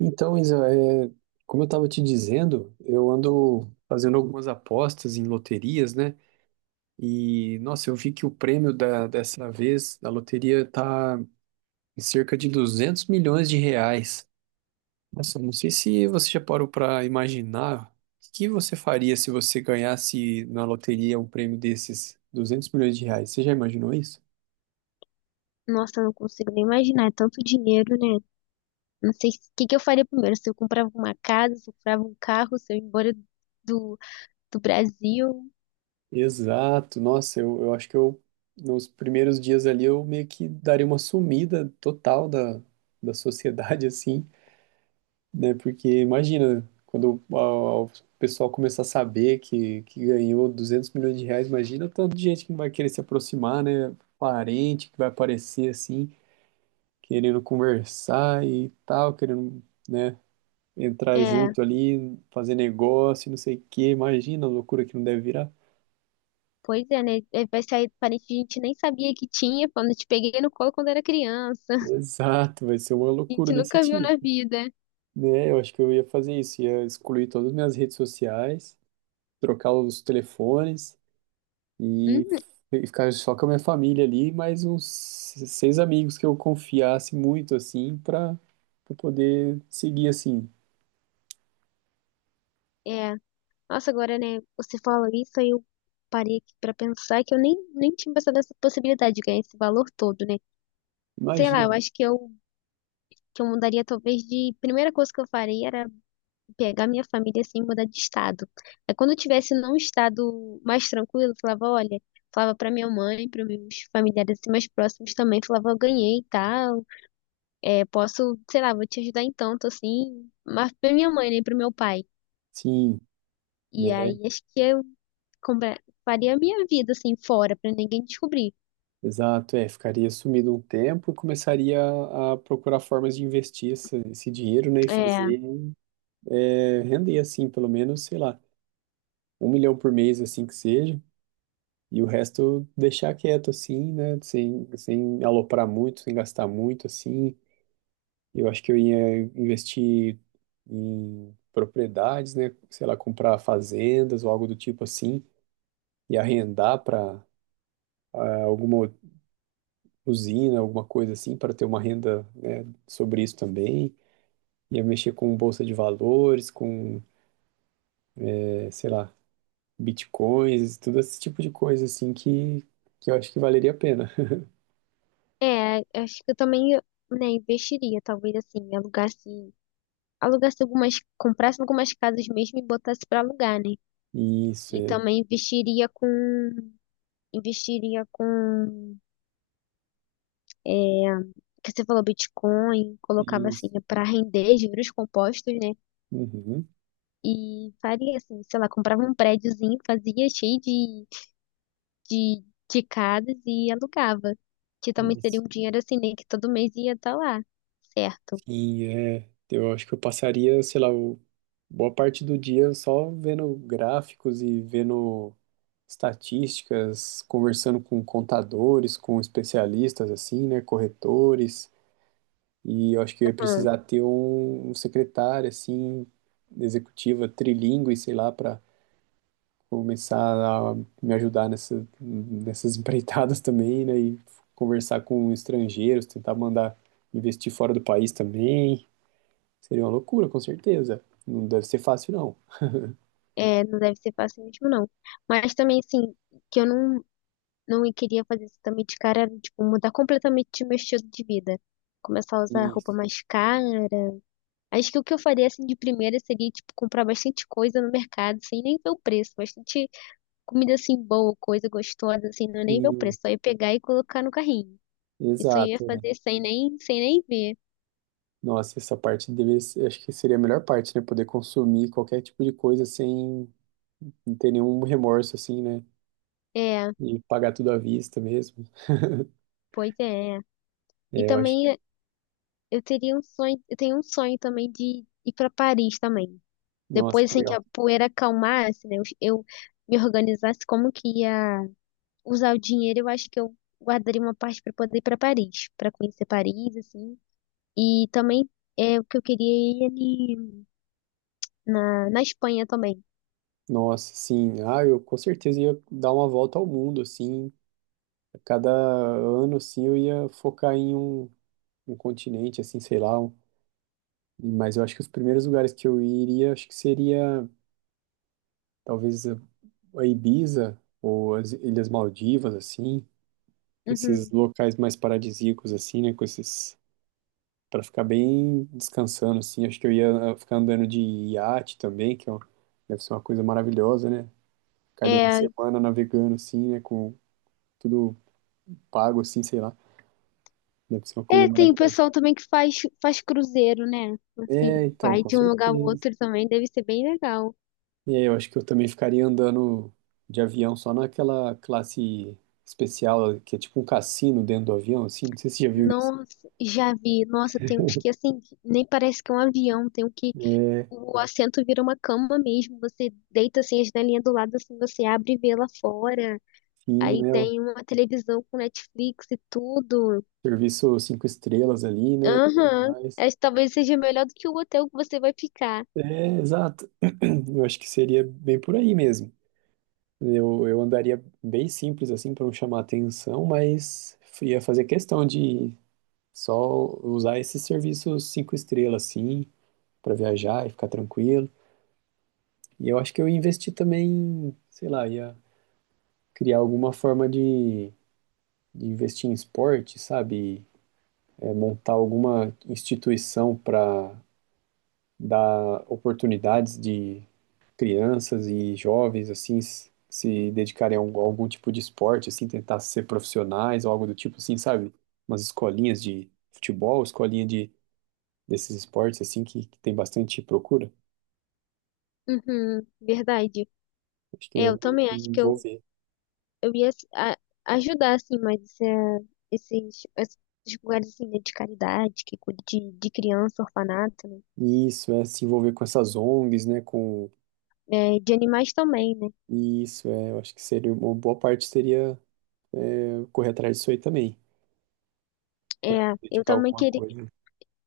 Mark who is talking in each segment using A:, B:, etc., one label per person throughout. A: Então, Isa, é, como eu estava te dizendo, eu ando fazendo algumas apostas em loterias, né? E, nossa, eu vi que o prêmio dessa vez da loteria tá em cerca de 200 milhões de reais. Nossa, eu não sei se você já parou para imaginar o que você faria se você ganhasse na loteria um prêmio desses 200 milhões de reais. Você já imaginou isso?
B: Nossa, eu não consigo nem imaginar, é tanto dinheiro, né? Não sei o que que eu faria primeiro, se eu comprava uma casa, se eu comprava um carro, se eu ia embora do, do Brasil.
A: Exato, nossa, eu acho que eu, nos primeiros dias ali, eu meio que daria uma sumida total da sociedade, assim, né? Porque imagina, quando o pessoal começar a saber que ganhou 200 milhões de reais, imagina o tanto de gente que não vai querer se aproximar, né? Parente que vai aparecer, assim, querendo conversar e tal, querendo, né? Entrar
B: É,
A: junto ali, fazer negócio, não sei o quê, imagina a loucura que não deve virar.
B: pois é, né? É, vai sair parente que a gente nem sabia que tinha, quando eu te peguei no colo quando era criança.
A: Exato, vai ser uma
B: A
A: loucura
B: gente
A: desse
B: nunca viu na
A: tipo,
B: vida.
A: né? Eu acho que eu ia fazer isso, ia excluir todas as minhas redes sociais, trocar os telefones e
B: Uhum,
A: e ficar só com a minha família ali, mais uns seis amigos que eu confiasse muito assim para poder seguir assim.
B: é. Nossa, agora, né? Você falou isso, aí eu parei aqui pra pensar que eu nem tinha pensado nessa possibilidade de ganhar esse valor todo, né? Sei lá,
A: Imagina.
B: eu acho que eu mudaria talvez de... Primeira coisa que eu faria era pegar minha família assim e mudar de estado. Aí quando eu tivesse num estado mais tranquilo, eu falava, olha, falava pra minha mãe, para meus familiares assim, mais próximos também, falava, eu ganhei e tal, é, posso, sei lá, vou te ajudar em tanto assim, mas pra minha mãe, nem né, pro meu pai.
A: Sim,
B: E
A: né?
B: aí acho que eu compra- faria a minha vida assim fora pra ninguém descobrir.
A: Exato, é, ficaria sumido um tempo e começaria a procurar formas de investir esse dinheiro, né, e
B: É,
A: fazer render assim, pelo menos, sei lá um milhão por mês, assim que seja, e o resto deixar quieto, assim, né? Sem aloprar muito, sem gastar muito, assim. Eu acho que eu ia investir em propriedades, né? Sei lá, comprar fazendas ou algo do tipo assim, e arrendar para alguma usina, alguma coisa assim, para ter uma renda, né, sobre isso também. Ia mexer com bolsa de valores, com, sei lá, bitcoins, tudo esse tipo de coisa assim que eu acho que valeria a pena.
B: é, acho que eu também, né, investiria, talvez assim, alugasse algumas, comprasse algumas casas mesmo e botasse pra alugar, né?
A: Isso,
B: E
A: é,
B: também investiria com, é, que você falou Bitcoin, colocava assim
A: isso.
B: para render juros compostos, né?
A: Uhum,
B: E faria assim, sei lá, comprava um prédiozinho, fazia cheio de, de casas e alugava. Que também seria
A: isso.
B: um dinheiro assim, né? Que todo mês ia estar lá, certo?
A: Sim, é. Eu acho que eu passaria, sei lá, boa parte do dia só vendo gráficos e vendo estatísticas, conversando com contadores, com especialistas, assim, né, corretores. E eu acho que eu ia
B: Aham.
A: precisar ter um secretário, assim, executiva, trilingue, sei lá, para começar a me ajudar nessa, nessas empreitadas também, né? E conversar com estrangeiros, tentar mandar investir fora do país também. Seria uma loucura, com certeza. Não deve ser fácil, não.
B: É, não deve ser fácil mesmo, não. Mas também, assim, que eu não queria fazer isso também de cara, era, tipo, mudar completamente meu estilo de vida. Começar a usar roupa
A: Isso.
B: mais cara. Acho que o que eu faria, assim, de primeira seria, tipo, comprar bastante coisa no mercado, sem nem ver o preço. Bastante comida, assim, boa, coisa gostosa, assim, não é nem ver o
A: Sim,
B: preço. Só ia pegar e colocar no carrinho. Isso eu ia
A: exato.
B: fazer sem nem ver.
A: Nossa, essa parte deveria ser, acho que seria a melhor parte, né? Poder consumir qualquer tipo de coisa sem não ter nenhum remorso, assim, né?
B: É,
A: E pagar tudo à vista mesmo.
B: pois é. E
A: É, eu acho.
B: também eu teria um sonho, eu tenho um sonho também de ir para Paris também.
A: Nossa,
B: Depois,
A: que
B: assim, que
A: legal.
B: a poeira acalmasse, né? Eu eu me organizasse como que ia usar o dinheiro, eu acho que eu guardaria uma parte para poder ir para Paris, para conhecer Paris, assim. E também é o que eu queria é ir ali na Espanha também.
A: Nossa, sim. Ah, eu com certeza ia dar uma volta ao mundo, assim, a cada ano, assim, eu ia focar em um continente, assim, sei lá. Mas eu acho que os primeiros lugares que eu iria, acho que seria talvez a Ibiza ou as Ilhas Maldivas, assim. Esses
B: Uhum.
A: locais mais paradisíacos, assim, né? Com esses, para ficar bem descansando, assim. Acho que eu ia ah, ficar andando de iate também, que é deve ser uma coisa maravilhosa, né? Ficar ali uma
B: É,
A: semana navegando, assim, né? Com tudo pago, assim, sei lá. Deve ser uma coisa
B: é, tem
A: maravilhosa.
B: pessoal também que faz cruzeiro, né?
A: É,
B: Assim,
A: então,
B: vai
A: com
B: de um lugar ao
A: certeza.
B: outro também, deve ser bem legal.
A: E aí, eu acho que eu também ficaria andando de avião só naquela classe especial, que é tipo um cassino dentro do avião, assim. Não sei se você já viu isso.
B: Nossa, já vi. Nossa, tem uns que assim, nem parece que é um avião, tem um que
A: É,
B: o assento vira uma cama mesmo. Você deita assim a janelinha do lado, assim você abre e vê lá fora.
A: sim,
B: Aí
A: né? O
B: tem uma televisão com Netflix e tudo.
A: serviço cinco estrelas ali, né? E tudo
B: Aham.
A: mais.
B: Acho que talvez seja melhor do que o hotel que você vai ficar.
A: É, exato. Eu acho que seria bem por aí mesmo. Eu andaria bem simples, assim, para não chamar atenção, mas ia fazer questão de só usar esses serviços cinco estrelas, assim, para viajar e ficar tranquilo. E eu acho que eu investi também, sei lá, ia criar alguma forma de investir em esporte, sabe? É, montar alguma instituição para dar oportunidades de crianças e jovens, assim, se dedicarem a algum tipo de esporte, assim, tentar ser profissionais ou algo do tipo, assim, sabe? Umas escolinhas de futebol, escolinha de, desses esportes, assim, que tem bastante procura.
B: Uhum, verdade.
A: Acho que
B: É,
A: ia
B: eu
A: me
B: também acho
A: envolver.
B: eu ia assim, ajudar, assim, mas é, esses lugares assim, né, de caridade, que cuida de criança, orfanato, né?
A: Isso, é se envolver com essas ONGs, né? Com
B: É, de animais também, né?
A: isso, é, eu acho que seria uma boa parte seria é, correr atrás disso aí também,
B: É, eu
A: dedicar
B: também
A: alguma
B: queria.
A: coisa.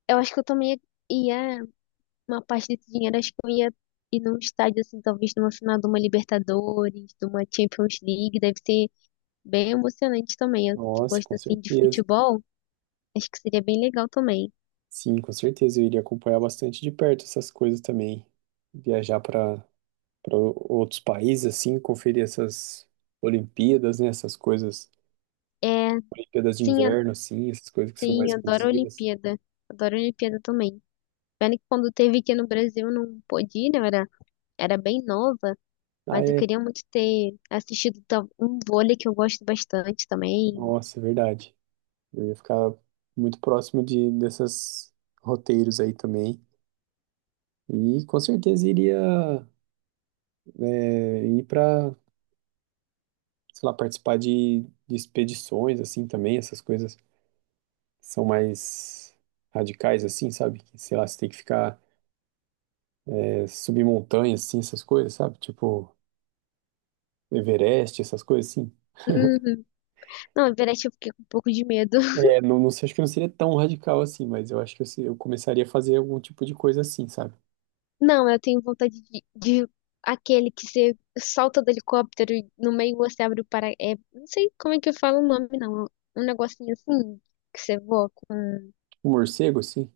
B: Eu acho que eu também ia, uma parte desse dinheiro acho que eu ia ir num estádio, assim, talvez numa final de uma Libertadores, de uma Champions League, deve ser bem emocionante também. Eu que
A: Nossa,
B: gosto,
A: com
B: assim, de
A: certeza.
B: futebol, acho que seria bem legal também.
A: Sim, com certeza eu iria acompanhar bastante de perto essas coisas também. Viajar para outros países assim, conferir essas Olimpíadas, né, essas coisas,
B: É,
A: Olimpíadas de
B: sim,
A: inverno assim, essas coisas que são
B: sim,
A: mais
B: adoro a
A: exclusivas.
B: Olimpíada, adoro a Olimpíada também. Pena que quando teve aqui no Brasil eu não pude ir, né? Era bem nova,
A: Ah,
B: mas eu
A: é.
B: queria muito ter assistido um vôlei que eu gosto bastante também.
A: Nossa, é verdade. Eu ia ficar muito próximo de dessas roteiros aí também. E com certeza iria ir para, sei lá, participar de expedições, assim, também, essas coisas que são mais radicais, assim, sabe? Que, sei lá, você tem que ficar, subir montanhas, assim, essas coisas, sabe? Tipo, Everest, essas coisas, assim.
B: Uhum. Não, na verdade eu fiquei com um pouco de medo.
A: É, não, não sei, acho que não seria tão radical assim, mas eu acho que eu, se- eu começaria a fazer algum tipo de coisa assim, sabe?
B: Não, eu tenho vontade de aquele que você salta do helicóptero e no meio você abre o para... É, não sei como é que eu falo o nome, não. Um negocinho assim, que você voa com...
A: Um morcego, assim.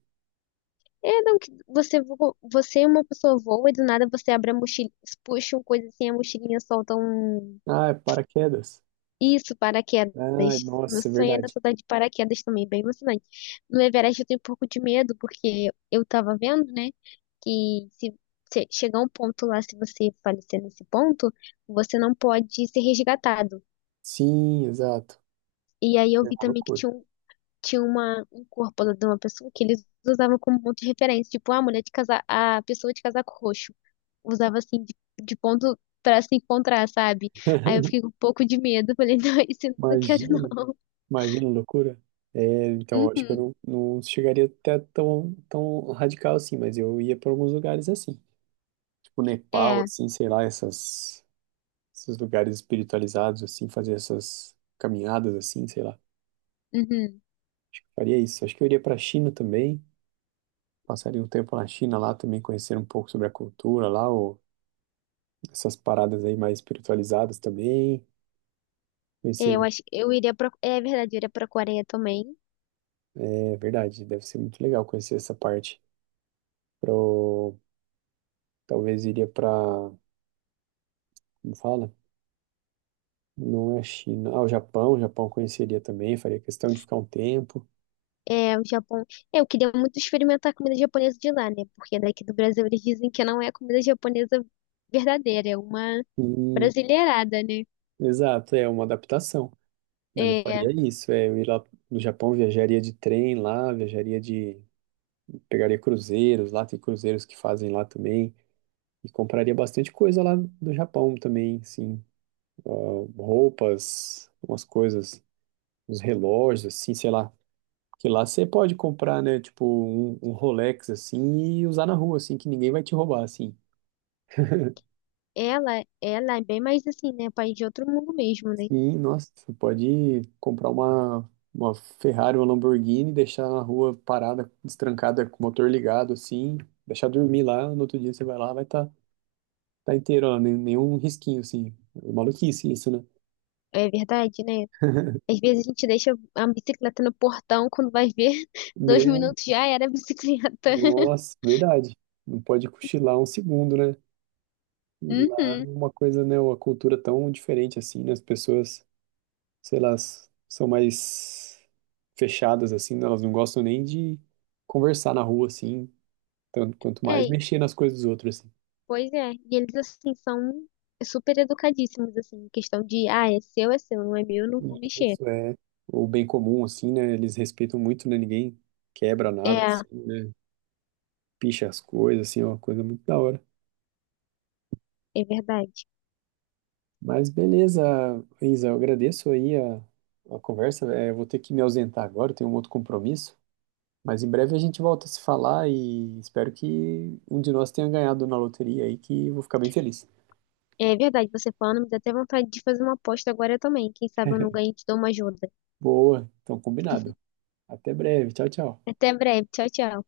B: É, não, que você voa, você é uma pessoa voa e do nada você abre a mochila, puxa uma coisa assim, a mochilinha solta um...
A: Ah, é paraquedas.
B: Isso, paraquedas.
A: Ah,
B: Meu
A: nossa, é
B: sonho era
A: verdade.
B: saltar de paraquedas também, bem emocionante. No Everest eu tenho um pouco de medo, porque eu tava vendo, né, que se chegar um ponto lá, se você falecer nesse ponto, você não pode ser resgatado.
A: Sim, exato.
B: E aí eu
A: É uma
B: vi também que
A: loucura.
B: tinha um, tinha uma, um corpo lá de uma pessoa que eles usavam como ponto de referência, tipo, a mulher de casa, a pessoa de casaco roxo. Usava assim, de ponto pra se encontrar, sabe? Aí eu fiquei com um pouco de medo, falei, não, isso eu não quero
A: Imagina.
B: não.
A: Imagina, loucura. É, então, eu acho que eu
B: Uhum.
A: não, não chegaria até tão radical assim, mas eu ia para alguns lugares assim. Tipo Nepal,
B: É,
A: assim, sei lá, esses lugares espiritualizados, assim, fazer essas caminhadas, assim, sei lá.
B: uhum.
A: Faria isso. Acho que eu iria para a China também. Passaria um tempo na China lá também, conhecer um pouco sobre a cultura lá, ou essas paradas aí mais espiritualizadas também.
B: É, eu
A: Conhecer,
B: acho, é verdade, eu iria pra Coreia também.
A: é verdade, deve ser muito legal conhecer essa parte. Pro, talvez iria para, como fala? Não é a China. Ah, o Japão eu conheceria também, faria questão de ficar um tempo.
B: É, o Japão. É, eu queria muito experimentar a comida japonesa de lá, né? Porque daqui do Brasil eles dizem que não é a comida japonesa verdadeira, é uma
A: Hum,
B: brasileirada, né?
A: exato, é uma adaptação. Mas eu
B: É,
A: faria isso, é, eu ir lá no Japão, viajaria de trem lá, viajaria de. Pegaria cruzeiros lá, tem cruzeiros que fazem lá também. E compraria bastante coisa lá do Japão também, sim. Roupas, umas coisas, uns relógios, assim, sei lá. Que lá você pode comprar, né, tipo, um Rolex, assim, e usar na rua, assim, que ninguém vai te roubar, assim.
B: ela é bem mais assim, né? País de outro mundo mesmo, né?
A: Sim, nossa, você pode comprar uma Ferrari, uma Lamborghini, deixar na rua parada, destrancada, com o motor ligado, assim, deixar dormir lá, no outro dia você vai lá, vai estar tá inteiro, ó, nenhum risquinho, assim. É maluquice isso, né?
B: É verdade, né? Às vezes a gente deixa a bicicleta no portão, quando vai ver, dois
A: Né?
B: minutos já era a bicicleta.
A: Nossa, verdade. Não pode cochilar um segundo, né? E lá é
B: Uhum.
A: uma coisa, né, uma cultura tão diferente, assim, né? As pessoas, sei lá, são mais fechadas, assim, né? Elas não gostam nem de conversar na rua, assim, tanto quanto mais
B: É,
A: mexer nas coisas dos outros, assim.
B: pois é, e eles assim são super educadíssimos assim, em questão de, ah, é seu, não é meu, eu não vou
A: E
B: mexer.
A: isso é o bem comum, assim, né? Eles respeitam muito, né? Ninguém quebra nada,
B: É,
A: assim, né? Picha as coisas, assim, é uma coisa muito da hora.
B: é verdade.
A: Mas beleza, Isa, eu agradeço aí a conversa. É, eu vou ter que me ausentar agora, eu tenho um outro compromisso. Mas em breve a gente volta a se falar e espero que um de nós tenha ganhado na loteria aí, que eu vou ficar bem feliz.
B: É verdade, você falando, me dá até vontade de fazer uma aposta agora também. Quem sabe eu não ganho e te dou uma ajuda.
A: Boa, então combinado. Até breve, tchau, tchau.
B: Até breve, tchau, tchau.